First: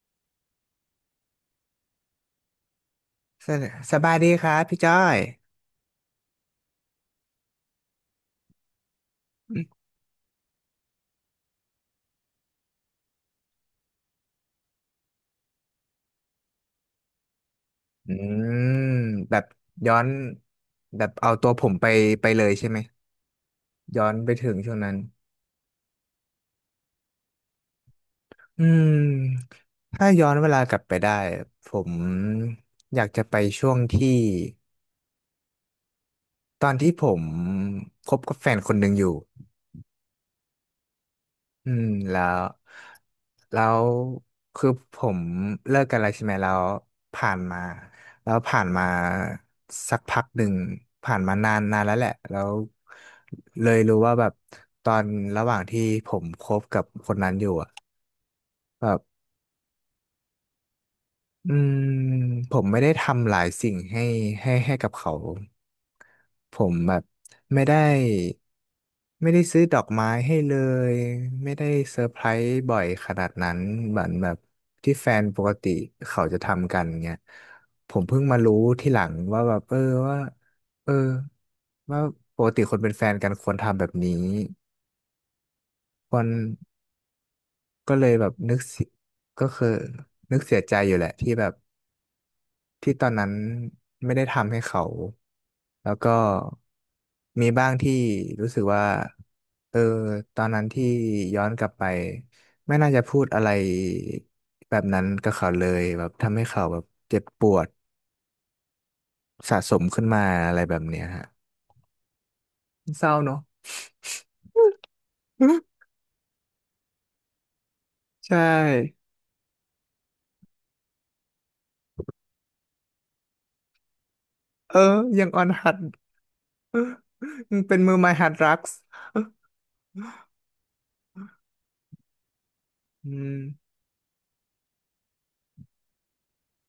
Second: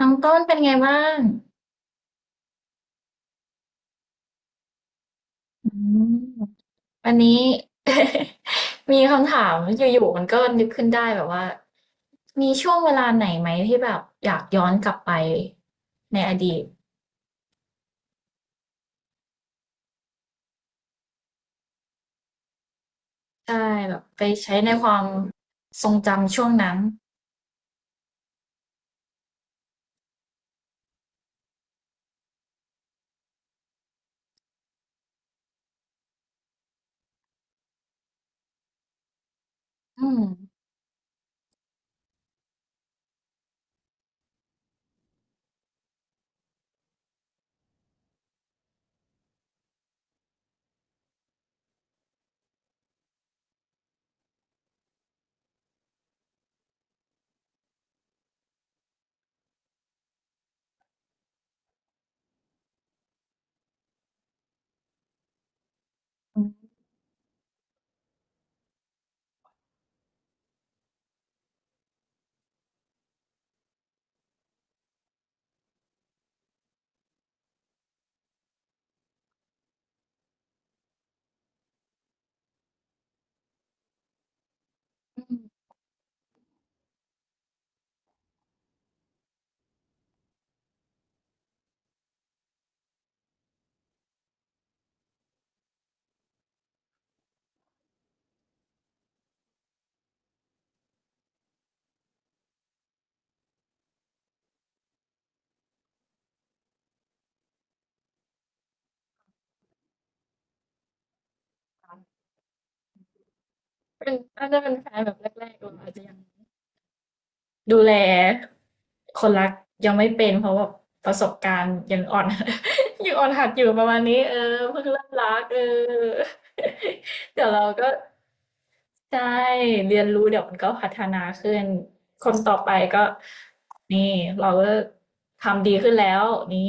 น้องต้นเป็นไงบ้างสสบายดีครับพี่จ้อยอืมวันนี้ มีคำถามอืมอยู่ๆมันก็นึกขึ้นได้แบบว่ามีช่วงเวลาไหนไหมที่แบบอยากย้อนกลับไปในอดีตอืมแบบย้อนแบบเอาตัวผมไปเลยใช่ไหมใช่แบบย้อนไปไปถึใช้งในช่วงคนั้วานมทรงจำช่วงนั้นอืมถ้าย้อนเวลากลับไปได้ผมอยากจะไปช่วงที่ตอนที่ผมคบกับแฟนคนหนึ่งอยู่ อืมอืมแล้วคือผมเลิกกันแล้วใช่ไหมแล้วผ่านมาแล้วผ่านมาสักพักหนึ่งผ่านมานานนานแล้วแหละแล้วเลยรู้ว่าแบบตอนระหว่างที่ผมคบกับคนนั้นอยู่อะ อืมผมไม่ได้ทำหลายสิ่งให้กับเขาอืผมมแบบไม่ได้ไม่ได้ซื้อดอกไม้ให้เลยไม่ได้เซอร์ไพรส์บ่อยขนาดนั้นเหมือนแบบที่แฟนปกติเขาจะทำกันเงี้ยผมเพิ่งมารู้ที่หลังว่าแบบว่าเออว่าปกติคนเป็นแฟนกันควรทำแบบนี้อืมควรก็เลยแบบนึกเสียก็คือนึกเสียใจอยู่แหละที่แบบ ที่ตอนนั้นไม่ได้ทำให้เขาแล้วก็มีบ้างที่รู้สึกว่าเออตอนนั้นที่ย้อนกลับไปไม่น่าจะพูดอะไรแบบนั้นกับเขาเลยแบบทำให้เขาแบบเจ็บปวดสะสมขึ้นมาอะไรแบบเนี้ยฮะเศร้าเนอะ เป็นน่าจะเป็นแฟนแบบแรกๆเราอาจ จะยัง ดูแลใช่คนรักยังไม่เป็นเพราะแบบประสบการณ์ยังอ่อน ยังอ่อนหัดอยู่ประมาณนี้เออเอเพิ่งอเริ่มรัยังอกอนเอหัดอ เดี๋ยวเราเป็นก็มือไม้หัดรักส์ใช่เรียนรู้เดี๋ยวมันก็พัฒนาขึ้นคนต่อไปก็อืมนี่เราก็ทำดีขึ้นแล้วนี่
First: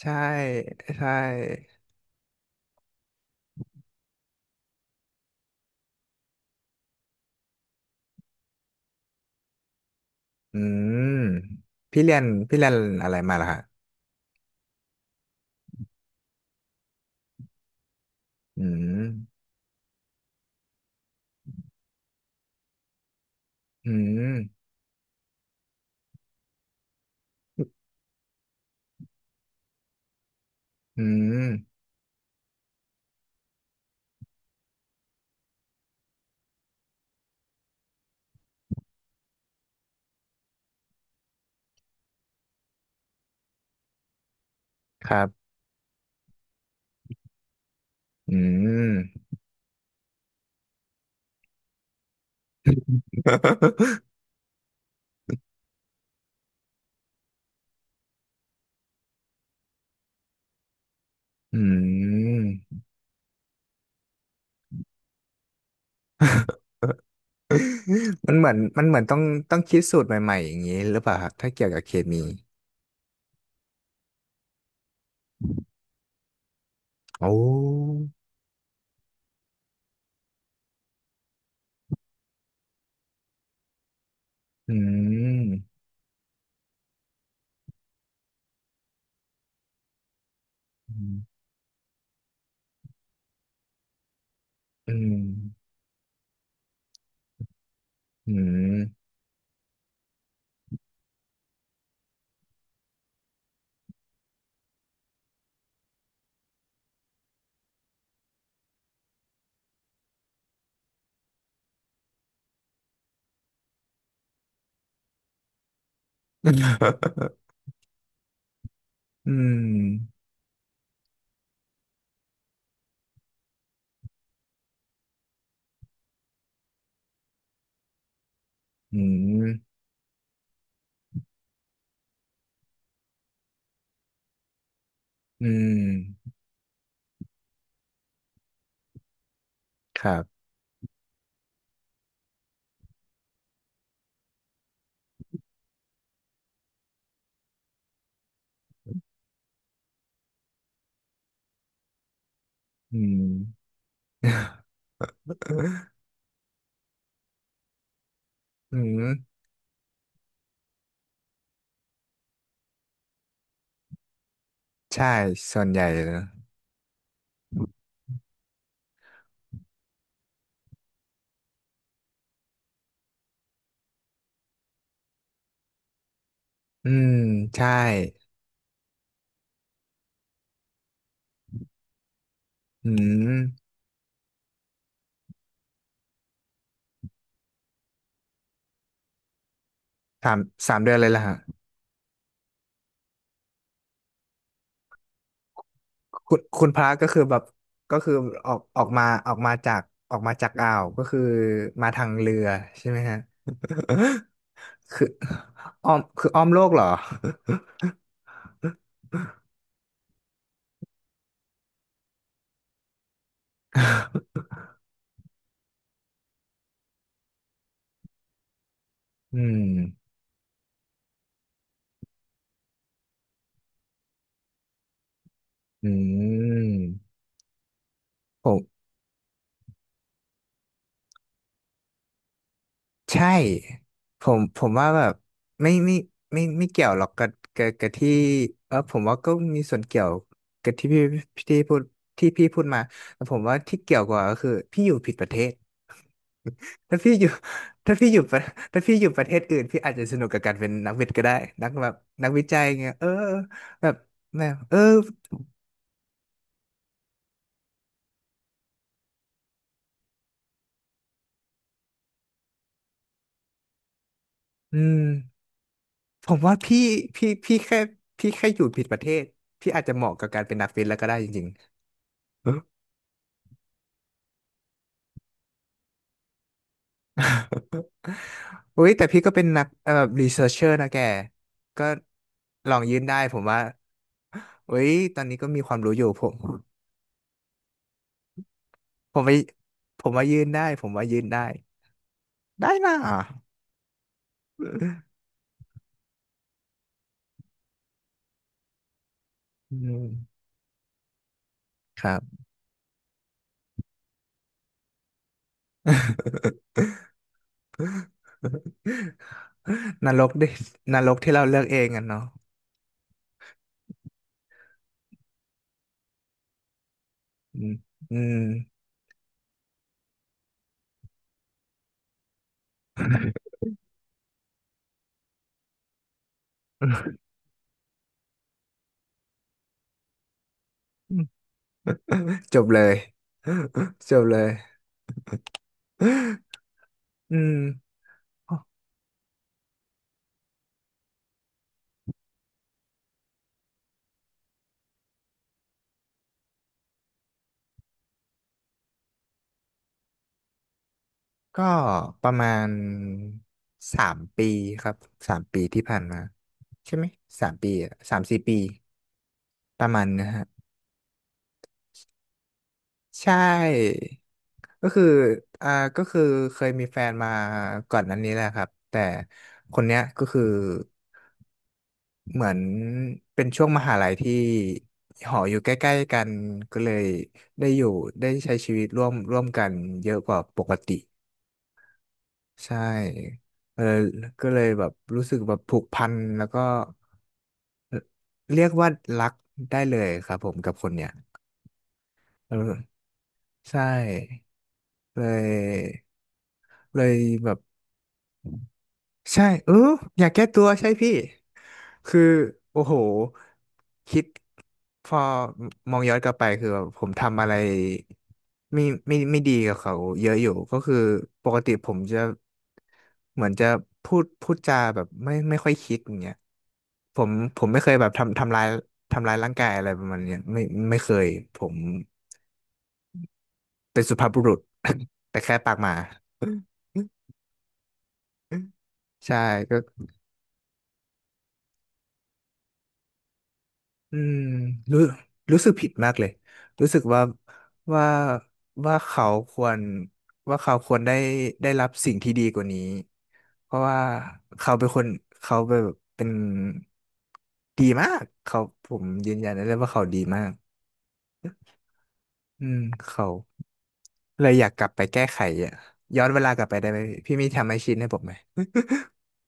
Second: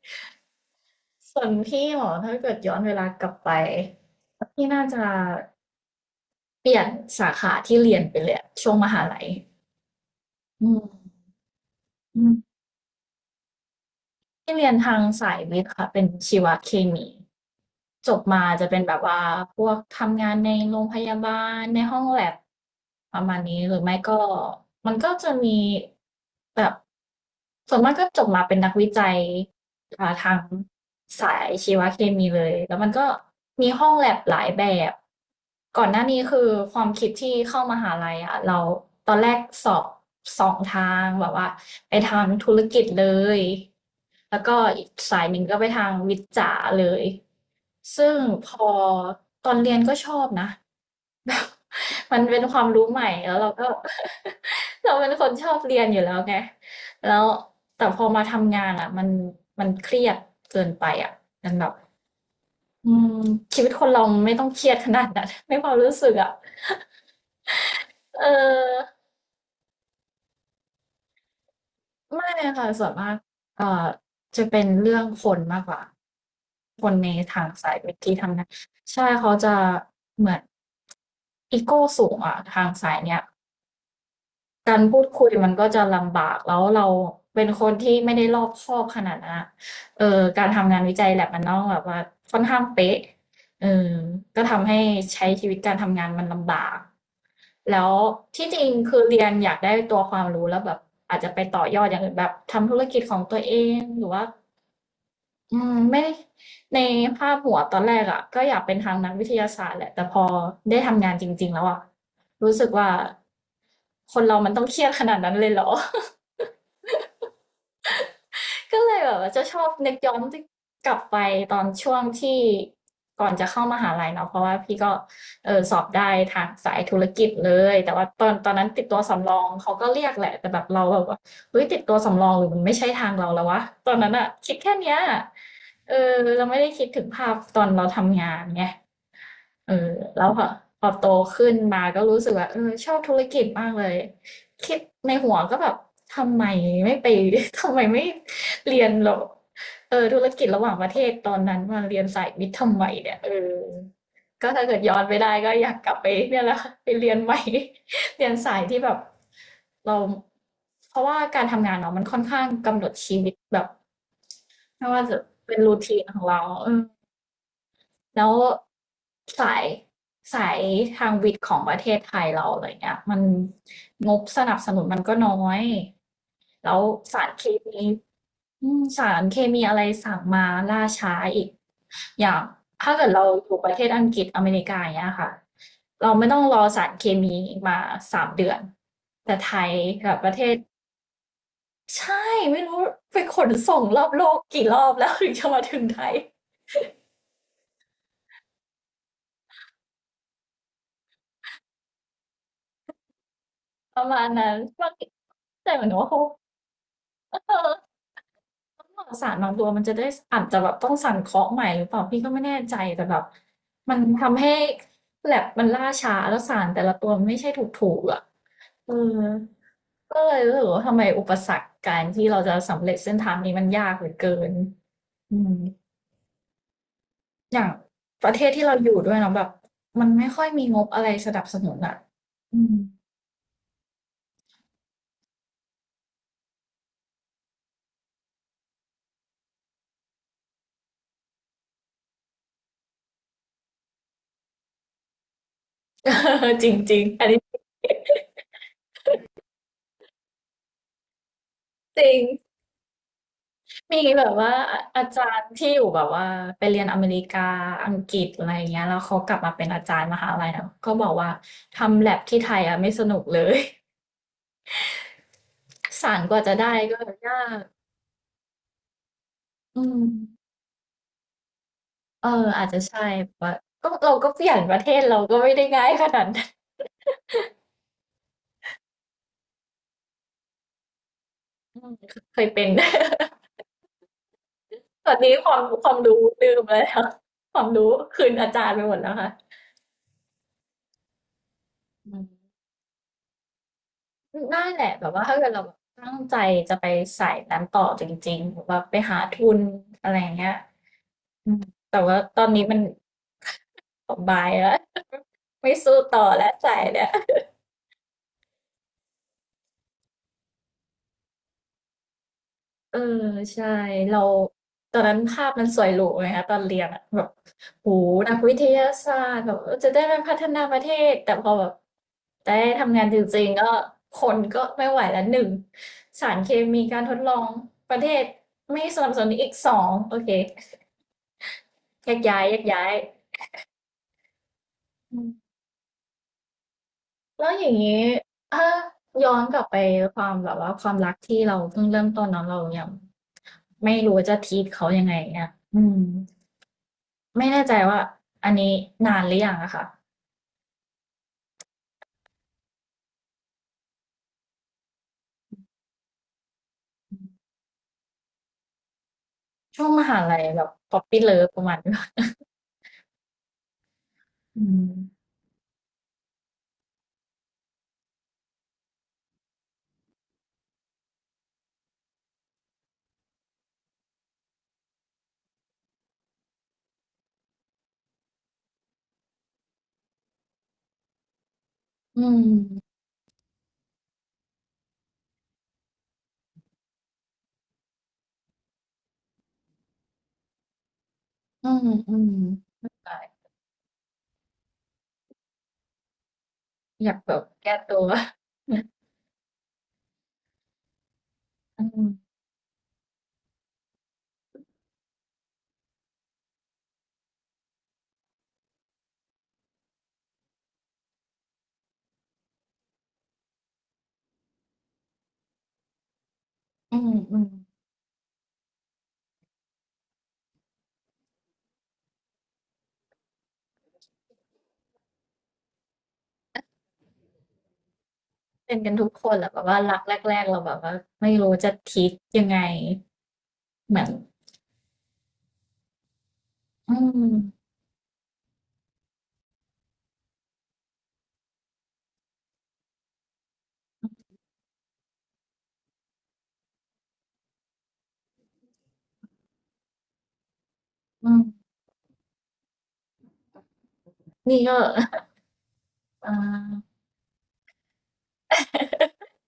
ใช่ใช่ ส่วนพี่หรอถ้าเกิดย้อนเวลากลับไปพี่น่าจะเปลี่ยนสาขาที่เรียนไปเลยอะช่วงมหาลัยอือืมมพี่เรียอืนม พี่เรียนอะไรมาล่ะฮะ ที่เรียนทางสายวิทย์ค่ะเป็นชีวเคมีจบมาอืจะเป็นแบบม ว่าพวกทำงานในโรงพยาบาลในห้องแลบประมาณนี้หรืออืไม่ก็ม มันก็จะมีแบบส่วนมากก็จบมาเป็นนักวิจัย อ่าทางอืสาม ยชีวเคมีเลยแล้วมันก็มีห้องแลบหลายแบบก่อนหน้านี้คือความคิดที่เข้ามหาลัยอ่ะเราตอนแรกสอบสองทางแบบว่าไปทางธุรกิจเลยแล้วก็อีกคสารัยหนึ่งบ ก็ไปทางวิทย์จ๋าเลยซึ่งอืพอม ตอนเรียนก็ชอบนะ แบบมันเป็นความรู้ใหม่แล้วเราก็ เราเป็นคนชอบเรียนอยู่แล้วไงแล้ว แต่พอมาทำงานอ่ะมันเครียดเกินไปอ่ะมันอืแบบม อืมชีวิตคนเราไม่ต้องเครียดขนาดนั้น ไม่ความรู้สึกอ่ะ เมันเหมือนมันออเหมือนต้องคิดสูตรใหม่ๆอย่างนี้หรือเปล่าครับถ้าเกี่ยวกับเคมีไม่ค่ะส่วนมากเอ่อจะเป็นเรื่องคนมากกว่าคนในโอ้ทางสายเวิธีทำงานใช่เขาจะเหมือนอีโก้สูงอ่ะทางสายเนี้ย อืการพูดคุยมันมก็จะลำบากแล้วเราเป็นคนที่ไม่ได้รอบคอบขนาดนั้นอะการทำงานวิอืจัย ม lab มันต้องแบบว่าค่อนข้างเป๊ะเออก็ทำให้อืมใช้ชีวิตการทำงานมันลำบาก แล้วอืที่จริงคือมเรียนอยากได้ตัวความรู้แล้วแบบอาจจะไปต่อยอดอย่างอื่นแบบทำธุรกิจของตัวเองหรือว่าอืมไม่ในภาพหัวตอนแรกอะก็อยากเป็นทางนักวิทยาศาสตร์แหละแต่พอได้ทำงานจริงๆแล้วอะรู้สึกว่าคนเรามันต้องเครียดขนาดนั้นเลยเหรอ ก็เลยแบบว่าอืจะชอบนึกย้อม นกลับไปตอนช่วงที่ก่อนจะเข้ามหาลัยเนาะเพราะว่าพี่ก็เออสอบได้ทางสายธุรกิจเลยแต่ว่าตอนนั้นติดตัอืวสำรอม งเขาก็เรียกแหละแต่แบบเราแบบว่าเฮ้ยติดตัวสำรองหรือมันไม่ใช่ทางเราแล้ววะตอนนั้นอะคิดแค่เนี้ยอืเออม เราไม่ได้คิดถึงภาพตอนเราทำงานไง เออครัแล้บ วพอโตขึ้นมาก็รู้สึกว่าเออชอบธุรกิจมากเลยคิดในหัวก็แบบทำไมไม่ไป ทำไมไม่เรียนหรอกเออธุรกิจระหว่างประเทศตอนนั้นมาเรียนสายวิทย์ทำไมอืเนี่ยม เออก็ถ้าเกิดย้อนไปได้ก็อยากกลับไปเนี่ยแหละ ไปเรียนใหม่ เรียนสายอืที่แบบม เราเพราะว่าการทำงานเนาะมันค่อนข้างกำหนดชีวิตแบบไม่ว่าใช่จะเป็นส่วนรูใหญ่ทีนขนะองเราเออ แล้วสายสายทางวิทย์ของประเทศไทยเราอะไรเงี้ยมันงบสนับสนุนมันก็น้อยแล้วอืมสารเคใช่ มีอืมสารเคมีอะไรสั่งมาล่าช้าอีกอย่างอืถ้าเกิดเราม อยู่ประเทศอังกฤษอเมริกาอย่างเงี้ยค่ะเราไม่ต้องรอสารเคมีมา3 เดือนแต่ไทยกับปสาระมเทศสามเดือนเลยล่ะฮะใช่ไม่รู้ไปขนส่งรอบโลกกี่รอบแล้ว ถึงจะมาถึงไทย คุณพระก็คือแบบก็คือออกออกมาออกมาจากออกมาจากอ่าวก็คือมาทางเรือใช่ไหมฮะ ประมาณนั้นบาง คืทีอแต่เหมือนอ้อมว่าเขาคืออ้อมโลกเหรอ เออหลอดสารบางตัวมันจะได้อาจจะแบบต้องสั่นเคาะใหม่หรือเปล่าพี่ก็ไม่แน่ใจแต่แบบมันทำให้แลบมันล่าช้าแล้วสารแต่ละตัวมันไม่ใช่ถูกๆอ่ะเออ อืมก็เลยรู้สึกว่าทำไมอุปสรรคการที่เราจะสำเร็จเส้นทางนี้มันยากเหลือเกินอืมอืมอย่างประเทผศม ที่เราอยู่ด้วยเนาะแบบมันไม่ค่อยมีงบอะไรสนับสนุนอ่ะอืม ใช่ผมว่าแบบไม่ไม่ไม่เกี่ยวหรอกกับที่เออผมว่าก็มีส่วนเกี่ยวกับที่พูดที่พี่พูดมาแต่ผมว่าที่เกี่ยวกว่าก็คือพี่อยู่ผิดประเทศ จริง จริถ้างพี่ออันยู่นี้ถ้าพี่อยู่ประถ้าพี่อยู่ประเทศอื่นพี่อาจจะสนุกกับการเป็นนักวิทย์ก็ได้นักแบบจริง นักวิจัยเงี้ยเออแบบมีแบบแบว่าบเออาออาจารย์ที่อยู่แบบว่าไปเรียนอเมริกาอังกฤษอะไรอย่างเงี้ยแล้วเขากลับมาเป็นอาจารย์มหาลัยนะก็บอกว่าทำแ a b ที่ไทยอะไม่สนุกเลย อืม สารผกมว่าจะว่าได้ก็พี่ยาพี่กแค่พี่แค่อยู่ผิดประเทศพี่อือาจจะเหมาะกับกามรเป็นนักวิทย์แล้วก็ได้จริงเออๆเออ อาจจะใช่ว่าก็เราก็เปลี่ยนประเทศเราก็ไม่ได้ง่ายขนาดนั้นอุ้ยแต่พี่ก็เป็นนักเอ่อแบบรีเสิร์ชเชอร์นะแกอืก็มเคยเป็น ลองยื่นได้ผมว่าอุ้ย ตอตนอนนี้นี้คก็วามีมความควารู้มอยู่รู้ลืมไปแล้วความรู้คืนอาจารย์ไปหมดแล้วผมค่ะว่าผมว่ายื่นได้ผมว่ายื่นได้อืม ได้นะนั่นแหละแบบว่าถ้าเกิดเราแบบตั้งใจจะไปสายนั้นต่อจริงๆแบบว่าไปหาทุนอือะไรอย่างมเงี้ยอืมแต่ครัว่าบ ตอนนี้มัน บายแล้ว ไม่สู้ต่อแล้วสายเนี่ย นรกดินรกที่เราเลือกเองกันเนาะเออใช่เราตอนนั้นภาพมันสวยหรูไงคะตอนเรียนอะแบบอืมโอ้โฮอืนัม กวิทยาศาสตร์แบบเออจะได้มาพัฒนาประเทศแต่พอแบบได้ทำงานจริงๆก็คนก็ไม่ไหวแล้วหนึ่งสารเคมีการท ดลองประเทศไม่สนับสนุนอีก2โอเคแยกย้ายแยจกบเลย้ายย จบเลยอืมอืแล้ม วอย่างงี้ถ้าย้อนกลับไปความแบบว่าความรักที่เราเพิ่งเริ่มต้นเนาะเรายังไม่รู้ว่าจะ treat เขายังไงเงี้ยอืม ไม่แน่ใจว่าอันนี้นานหรือยังอะค่ะก็ประมาณ3 ปีครับสามปีที่ผ่านมาใช่ไหมสามปีอะ3-4 ปีช่ปวงระมมาณหานะลัยฮะแบบ p o p p y Love ประมาณนี้ ใช่อืมก็คืออ่าก็คือเคยมีแฟนมาก่อนนั้นนี้แหละครับแต่คนเนี้ยก็คือเหมือนเป็นช่วงมหาลัยที่หออยู่ใกล้ๆกันก็เลยได้อยู่ได้ใช้ชีวิตร่วมกันเยอะกว่าปกติ อืใช่มเออก็เลยแบบรู้สึกแบบผูกพันแล้วก็เอ่อเรียกว่ารักได้เลยครับผมกับคนเนี้ยอืมอืมเออไม่เป็นได้ใช่เลยเลอยายกแบบแบบ แก้ตัวใช่เอออยากแก้ตัวใช่พี่อืมคือโอ้โหคิดพอมองย้อนกลับไปคือแบบผมทำอะไรไม่ไม่ดีกับเขาเยอะอยู่ก็คือปกติผมจะเหมือนจะพูดจาแบบไม่ค่อยคิดอย่างเงี้ยอืมผมอืมผมไม่เคยแบบทำร้ายร่างกายอะไรประมาณเนี้ยไม่เคยผมเป็นสุภาพบุรุษ แต่แค่ปากหมา เป็นกันทุกคนใช่แหละแบบก็ ว่ารักแรกๆเราแบบว่าไม่รู้จะทิทยังไงเหมือนอืมรู้รู้สึกผิดมากเลยรู้อืสึกมว่าว่าเขาควรว่าเขาควรได้รับสิ่งที่ดีกว่านี้เพราะว่าเขาเป็นคนเขาแบบเป็นดีมากเขาผมยืนยันได้เลยว่าเขาดีมากอืมอืมเขาเลยนี่อยากก็ ก ลับไปแก้ไขอ่ะย้ออ่นเวลากลับไปได้าไหมพี่มีทำให้ชินให้ผมไหม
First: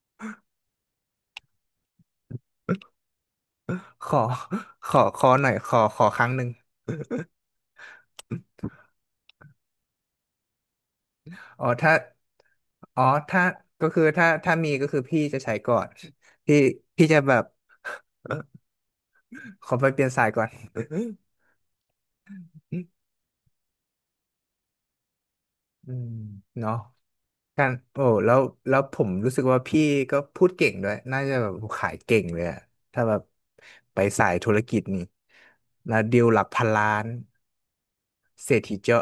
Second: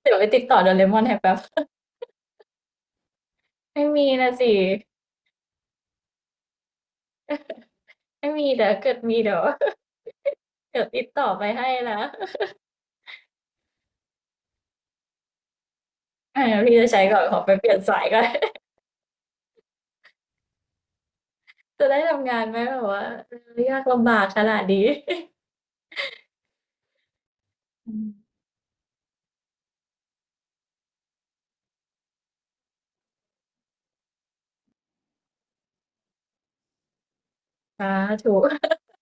เดี๋ยวไปติดต่อโดเรมอนให้แป๊บไม่มีขอนะสิขอหน่อยขอครั้งหนึ่ง ไม่มีเดี๋ยวเกิดมีเดี๋ยวเดี๋ยวติดต่อไปอ๋อให้ถ้านะ อ๋อถ้าก็คือถ้าถ้ามีก็คือพี่จะใช้ก่อนอาพี่พี่จะใช้พี่ก่จะอนแบขอบ ไปเปลี่ยนสายก่อน ขอไปเปลี่ยนสายก่อน จะได้ทำงานไหมแบบ ว่าเออยากลำบากขนาดนี้ อืมเนาะการ อืโอ้มแล้วผมรู้สึกว่าพี่ก็พูดเก่งด้วยน่าจะแบบขายเก่งเลยอะถ้าแบบไปสายธุรกิจนี่แล้วดีลหลักพันล้านสาธุเศรษฐีเจ้า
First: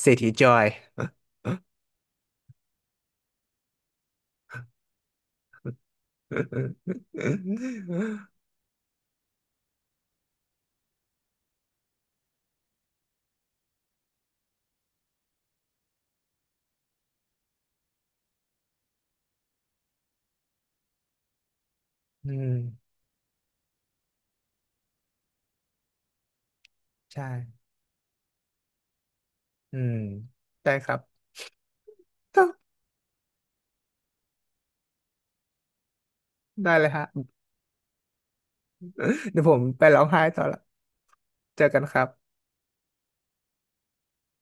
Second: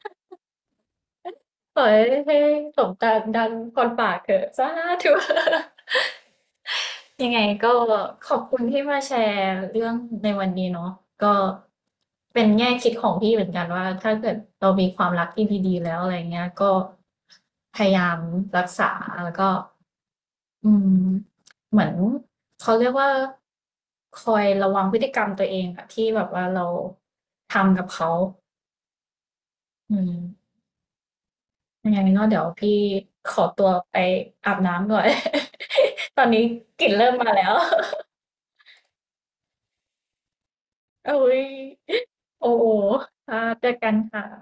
เศรษฐีจอย ขอให้ให้สมตัมดังคนปรากเถอะสาธุ ยังไงก็ขอบคุณที่มาแชร์เรื่องในวันนี้เนาะก็เป็นแง่คิดของพี่เหมือนกันว่าถ้าเกิดเรามีความรักที่ดีๆแล้วอะไรเงี้ยก็พยายามรักษาแล้วก็ อืมเหมือนอืมเขาเรียกว่าคอยระวังพฤติกรรมตัวเองอะที่แบบว่าเราใช่ทำกับเขาอืมอืมได้ครับ ยังไงก็เดี๋ยวพี่ ขอตัวไปอาบน้ำก่อน ตอนนี้ ได้กเลลิ่นยฮะ เริ่มมาแล้ว เดี๋ยวผมไปร้องไห้ต่อละ อุ๊ยเจอกันครับโอ้โฮค่ะเจอกันค่ะ